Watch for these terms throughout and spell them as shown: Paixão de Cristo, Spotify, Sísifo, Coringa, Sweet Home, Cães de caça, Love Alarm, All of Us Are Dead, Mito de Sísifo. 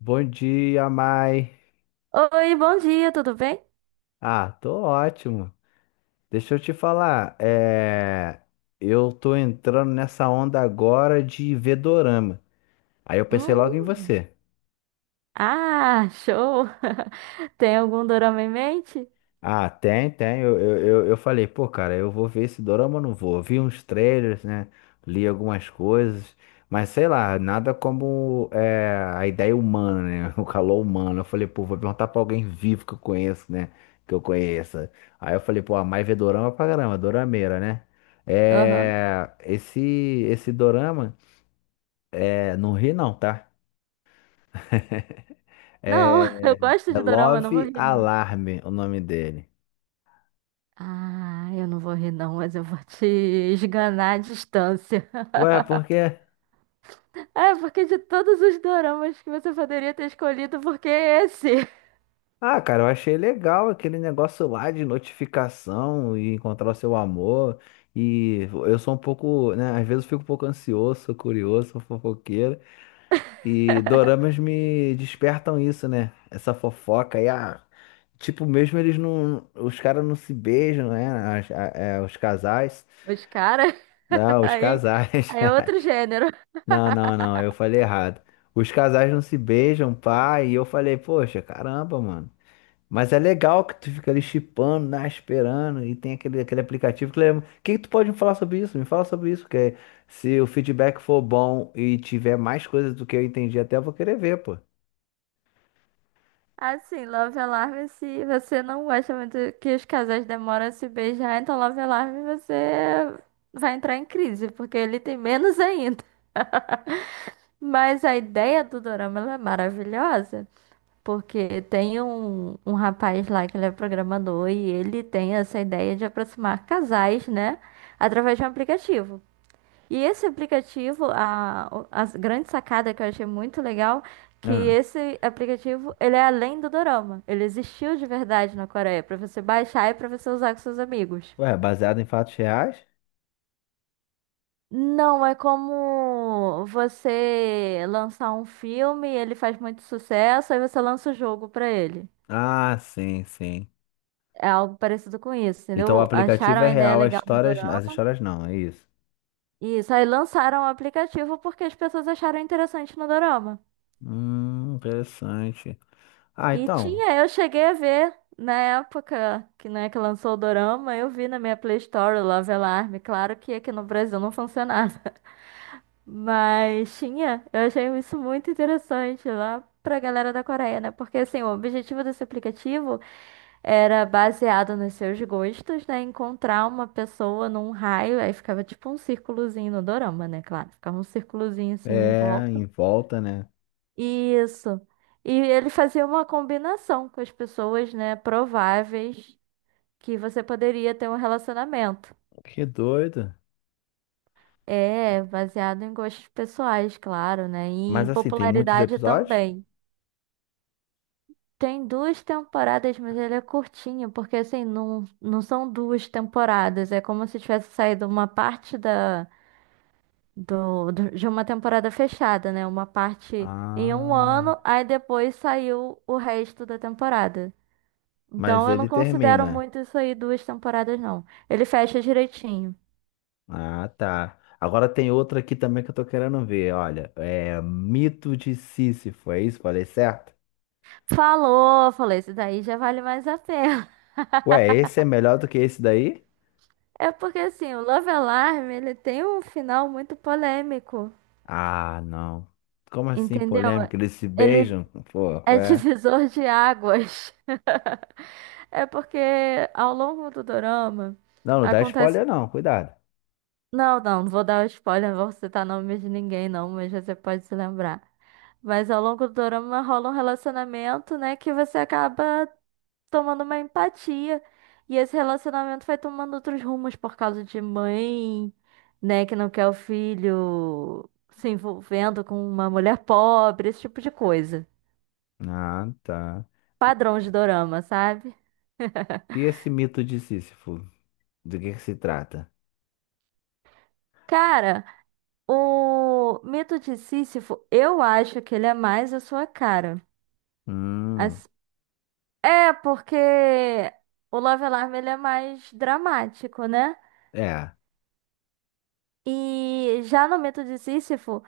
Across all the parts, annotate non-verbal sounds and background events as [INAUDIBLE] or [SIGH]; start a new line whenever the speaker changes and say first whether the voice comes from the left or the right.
left: Bom dia, Mai.
right: Oi, bom dia, tudo bem?
left: Ah, tô ótimo. Deixa eu te falar, eu tô entrando nessa onda agora de ver dorama. Aí eu pensei logo em
right: Hum,
left: você.
right: ah, show! [LAUGHS] Tem algum dorama em mente?
left: Ah, tem, tem. Eu falei, pô, cara, eu vou ver esse dorama, ou não vou. Eu vi uns trailers, né? Li algumas coisas, mas sei lá, nada como a ideia humana, né? [LAUGHS] O calor humano. Eu falei, pô, vou perguntar pra alguém vivo que eu conheço, né? Que eu conheça. Aí eu falei, pô, a Mai vê dorama pra caramba, dorameira, né?
right: Aham.
left: É, esse, esse dorama, é, não ri não, tá? [LAUGHS]
right: Não, [LAUGHS]
left: É,
right: eu gosto
left: é
right: de dorama, eu não vou
left: Love
right: rir, não.
left: Alarm, o nome dele.
right: Ah, eu não vou rir, não, mas eu vou te esganar à distância. [LAUGHS]
left: Ué, por quê?
right: É, porque de todos os doramas que você poderia ter escolhido, por que esse?
left: Ah, cara, eu achei legal aquele negócio lá de notificação e encontrar o seu amor. E eu sou um pouco, né? Às vezes eu fico um pouco ansioso, sou curioso, sou fofoqueiro. E doramas me despertam isso, né? Essa fofoca aí, ah, tipo, mesmo eles não. Os caras não se beijam, né? Os casais.
right: Os caras.
left: Não,
right: [LAUGHS]
left: os
right: Aí,
left: casais.
right: aí é
left: [LAUGHS]
right: outro gênero.
left: Não, não, não, eu
right: [LAUGHS]
left: falei errado. Os casais não se beijam, pá. E eu falei, poxa, caramba, mano. Mas é legal que tu fica ali chipando, né, esperando, e tem aquele aplicativo que lembra. O que que tu pode me falar sobre isso? Me fala sobre isso, porque se o feedback for bom e tiver mais coisas do que eu entendi, até eu vou querer ver, pô.
right: Assim, Love Alarm, se você não gosta muito que os casais demoram a se beijar, então Love Alarm você vai entrar em crise, porque ele tem menos [LAUGHS] ainda. Mas a ideia do dorama ela é maravilhosa, porque tem um rapaz lá que ele é programador e ele tem essa ideia de aproximar casais, né, através de um aplicativo. E esse aplicativo, a grande sacada que eu achei muito legal, que
left: Ah,
right: esse aplicativo, ele é além do Dorama. Ele existiu de verdade na Coreia, para você baixar e para você usar com seus amigos.
left: ué, baseado em fatos reais?
right: Não, é como você lançar um filme, ele faz muito sucesso, aí você lança o jogo pra ele.
left: Ah, sim, sim.
right: É algo parecido com isso,
left: Então o
right: entendeu?
left: aplicativo
right: Acharam
left: é
right: a ideia
left: real,
right: legal no
left: as
right: Dorama.
left: histórias não, é isso.
right: Isso, aí lançaram o aplicativo porque as pessoas acharam interessante no Dorama.
left: Interessante. Ah,
right: E
left: então,
right: tinha, eu cheguei a ver na época que, né, que lançou o Dorama, eu vi na minha Play Store o Love Alarm. Claro que aqui no Brasil não funcionava, [LAUGHS] mas tinha. Eu achei isso muito interessante lá pra galera da Coreia, né? Porque assim, o objetivo desse aplicativo era baseado nos seus gostos, né? Encontrar uma pessoa num raio, aí ficava tipo um círculozinho no Dorama, né? Claro, ficava um círculozinho assim em
left: é
right: volta.
left: em volta, né?
right: Isso. E ele fazia uma combinação com as pessoas, né, prováveis que você poderia ter um relacionamento.
left: Que doido.
right: É, baseado em gostos pessoais, claro, né, e
left: Mas
right: em
left: assim, tem muitos
right: popularidade
left: episódios?
right: também. Tem duas temporadas, mas ele é curtinho, porque assim, não, não são duas temporadas, é como se tivesse saído uma parte de uma temporada fechada, né, uma parte em um
left: Ah.
right: ano, aí depois saiu o resto da temporada.
left: Mas
right: Então eu não
left: ele
right: considero
left: termina.
right: muito isso aí duas temporadas, não. Ele fecha direitinho.
left: Ah, tá. Agora tem outra aqui também que eu tô querendo ver. Olha, é Mito de Sísifo, é isso? Falei certo?
right: Falou, falei, isso daí já vale mais a pena. [LAUGHS]
left: Ué, esse é melhor do que esse daí?
right: É porque assim, o Love Alarm, ele tem um final muito polêmico,
left: Ah, não. Como assim,
right: entendeu?
left: polêmica? Eles se
right: Ele
left: beijam? Pô, qual
right: é [LAUGHS]
left: é?
right: divisor de águas. É porque ao longo do dorama
left: Não, não dá spoiler
right: acontece.
left: não, cuidado.
right: Não, não, não vou dar spoiler, não vou citar nome de ninguém, não, mas você pode se lembrar. Mas ao longo do dorama rola um relacionamento, né, que você acaba tomando uma empatia. E esse relacionamento vai tomando outros rumos por causa de mãe, né, que não quer o filho se envolvendo com uma mulher pobre, esse tipo de coisa.
left: Ah, tá. E
right: Padrão de dorama, sabe? [LAUGHS]
left: e esse mito de Sísifo? Do que se trata?
right: Cara, o mito de Sísifo, eu acho que ele é mais a sua cara.
left: Hum,
right: As- É, porque o Love Alarm ele é mais dramático, né?
left: é.
right: E já no mito de Sísifo.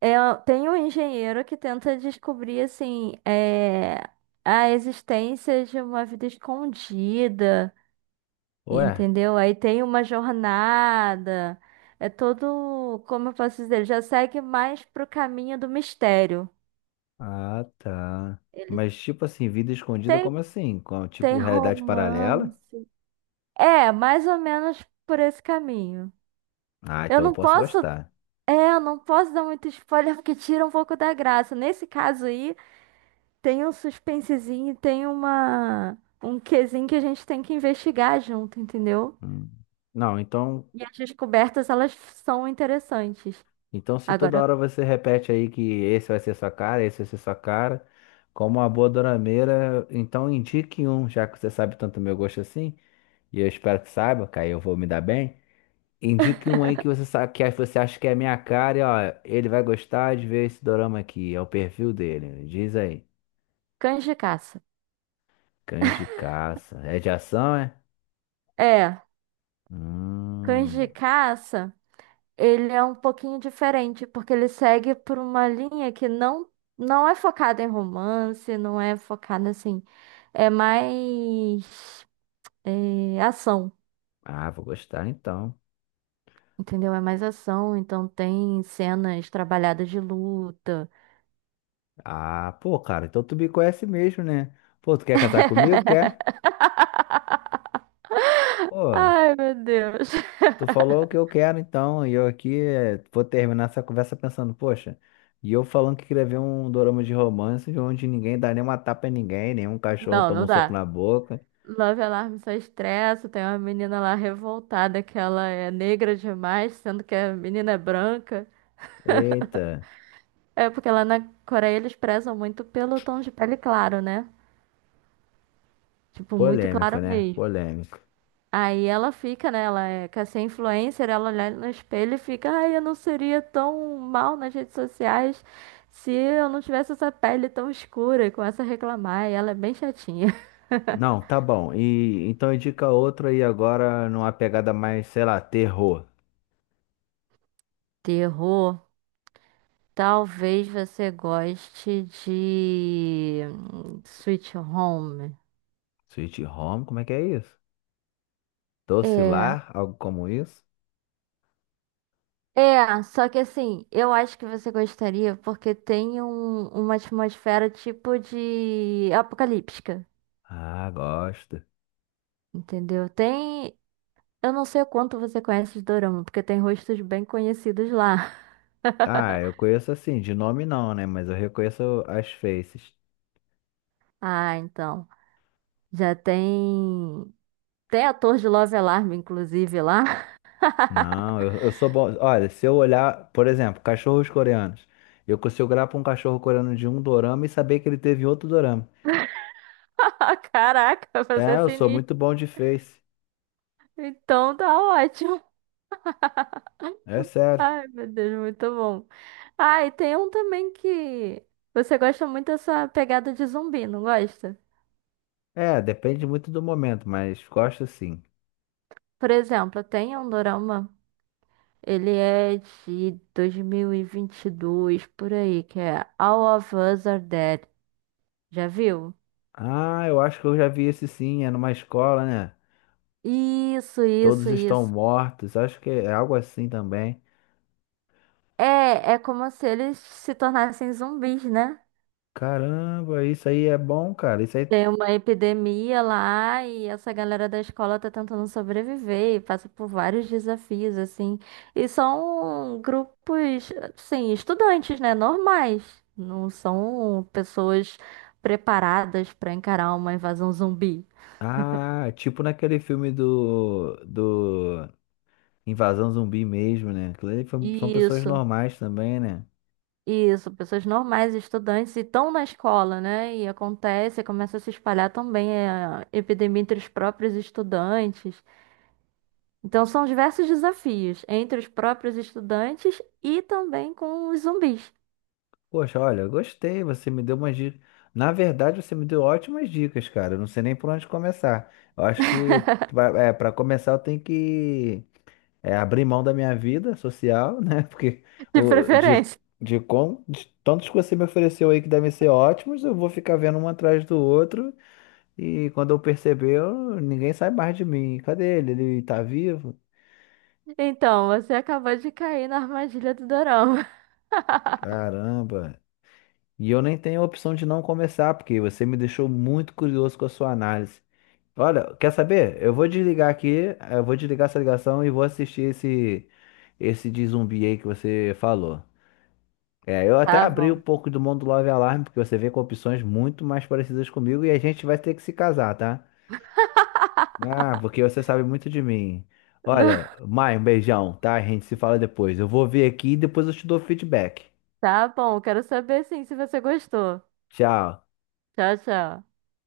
right: É, tem um engenheiro que tenta descobrir assim é, a existência de uma vida escondida,
left: Ué?
right: entendeu? Aí tem uma jornada, é todo, como eu posso dizer, ele já segue mais pro caminho do mistério.
left: Ah, tá.
right: Ele
left: Mas tipo assim, vida escondida
right: tem,
left: como assim? Com,
right: tem
left: tipo, realidade paralela?
right: romance. É, mais ou menos por esse caminho.
left: Ah,
right: Eu
left: então eu
right: não
left: posso
right: posso,
left: gostar.
right: é, eu não posso dar muito spoiler [LAUGHS] porque tira um pouco da graça. Nesse caso aí, tem um suspensezinho, e tem uma um quezinho que a gente tem que investigar junto, entendeu?
left: Hum. Não, então,
right: E as descobertas, elas são interessantes.
left: então se toda
right: Agora,
left: hora você repete aí que esse vai ser sua cara, esse vai ser sua cara, como uma boa dorameira, então indique um, já que você sabe tanto meu gosto assim, e eu espero que saiba, que aí eu vou me dar bem. Indique um aí que você sabe que você acha que é a minha cara, e ó, ele vai gostar de ver esse dorama aqui, é o perfil dele. Diz aí.
right: cães de caça.
left: Cães de caça. É de ação, é?
right: É, cães de
left: Hum.
right: caça, ele é um pouquinho diferente, porque ele segue por uma linha que não é focada em romance, não é focada assim, é mais é, ação,
left: Ah, vou gostar então.
right: entendeu? É mais ação, então tem cenas trabalhadas de luta.
left: Ah, pô, cara, então tu me conhece mesmo, né? Pô, tu quer casar comigo? Quer?
right: [LAUGHS]
left: Pô,
right: Ai, meu Deus.
left: tu falou o que eu quero, então, e eu aqui vou terminar essa conversa pensando, poxa, e eu falando que queria ver um dorama de romance onde ninguém dá nenhuma tapa em ninguém, nenhum cachorro
right: Não,
left: toma
right: não
left: um soco
right: dá.
left: na boca.
right: Love Alarm só estressa. Tem uma menina lá revoltada que ela é negra demais, sendo que a menina é branca.
left: Eita,
right: É porque lá na Coreia eles prezam muito pelo tom de pele claro, né? Tipo, muito
left: polêmico,
right: claro
left: né?
right: mesmo.
left: Polêmico.
right: Aí ela fica, né? Ela é, quer ser influencer, ela olha no espelho e fica, ai, eu não seria tão mal nas redes sociais se eu não tivesse essa pele tão escura e começa a reclamar. E ela é bem chatinha.
left: Não, tá bom. E então indica outro aí agora numa pegada mais, sei lá, terror.
right: Terror, talvez você goste de Sweet Home.
left: Sweet Home, como é que é isso? Doce
right: É,
left: Lar, algo como isso?
right: é, só que assim, eu acho que você gostaria porque tem uma atmosfera tipo de apocalíptica,
left: Ah, gosto.
right: entendeu? Tem, eu não sei o quanto você conhece de Dorama, porque tem rostos bem conhecidos lá. [LAUGHS]
left: Ah, eu conheço assim, de nome não, né? Mas eu reconheço as faces.
right: Ah, então, já tem, tem ator de Love Alarm, inclusive, lá.
left: Não, eu sou bom. Olha, se eu olhar, por exemplo, cachorros coreanos, eu consigo olhar para um cachorro coreano de um dorama e saber que ele teve em outro dorama.
right: [LAUGHS] Caraca, você
left: É,
right: é
left: eu sou
right: sinistro.
left: muito bom de face.
right: Então tá ótimo.
left: É sério.
right: Ai, meu Deus, muito bom. Ah, e tem um também que você gosta muito dessa pegada de zumbi, não gosta?
left: É, depende muito do momento, mas gosto sim.
right: Por exemplo, tem um dorama, ele é de dois mil e vinte e dois por aí, que é All of Us Are Dead. Já viu?
left: Ah, eu acho que eu já vi esse sim, é numa escola, né?
right: Isso,
left: Todos
right: isso,
left: estão
right: isso.
left: mortos, acho que é algo assim também.
right: É, é como se eles se tornassem zumbis, né?
left: Caramba, isso aí é bom, cara. Isso aí
right: Tem uma epidemia lá e essa galera da escola tá tentando sobreviver e passa por vários desafios, assim. E são grupos, assim, estudantes, né? Normais. Não são pessoas preparadas para encarar uma invasão zumbi.
left: ah, tipo naquele filme do Invasão Zumbi mesmo, né? Aquilo ali foi- são pessoas
right: Isso,
left: normais também, né?
right: isso. Pessoas normais, estudantes, e estão na escola, né? E acontece, começa a se espalhar também eh, a epidemia entre os próprios estudantes. Então, são diversos desafios entre os próprios estudantes e também com os zumbis,
left: Poxa, olha, eu gostei, você me deu umas dicas. Na verdade, você me deu ótimas dicas, cara. Eu não sei nem por onde começar. Eu acho que pra começar eu tenho que abrir mão da minha vida social, né? [LAUGHS] Porque
right: [LAUGHS] de
left: o,
right: preferência.
left: de, com, de tantos que você me ofereceu aí que devem ser ótimos, eu vou ficar vendo um atrás do outro. E quando eu perceber, eu ninguém sai mais de mim. Cadê ele? Ele tá vivo?
right: Então, você acabou de cair na armadilha do Dorama. [LAUGHS]
left: Caramba. E eu nem tenho a opção de não começar, porque você me deixou muito curioso com a sua análise. Olha, quer saber? Eu vou desligar aqui, eu vou desligar essa ligação e vou assistir esse de zumbi aí que você falou. É, eu até
right: Tá
left: abri
right: bom.
left: um pouco do mundo Love Alarm, porque você vem com opções muito mais parecidas comigo e a gente vai ter que se casar, tá? Ah, porque você sabe muito de mim. Olha,
right: [LAUGHS]
left: Mai, um beijão, tá? A gente se fala depois. Eu vou ver aqui e depois eu te dou feedback.
right: Tá bom, quero saber sim se você gostou.
left: Tchau.
right: Tchau, tchau.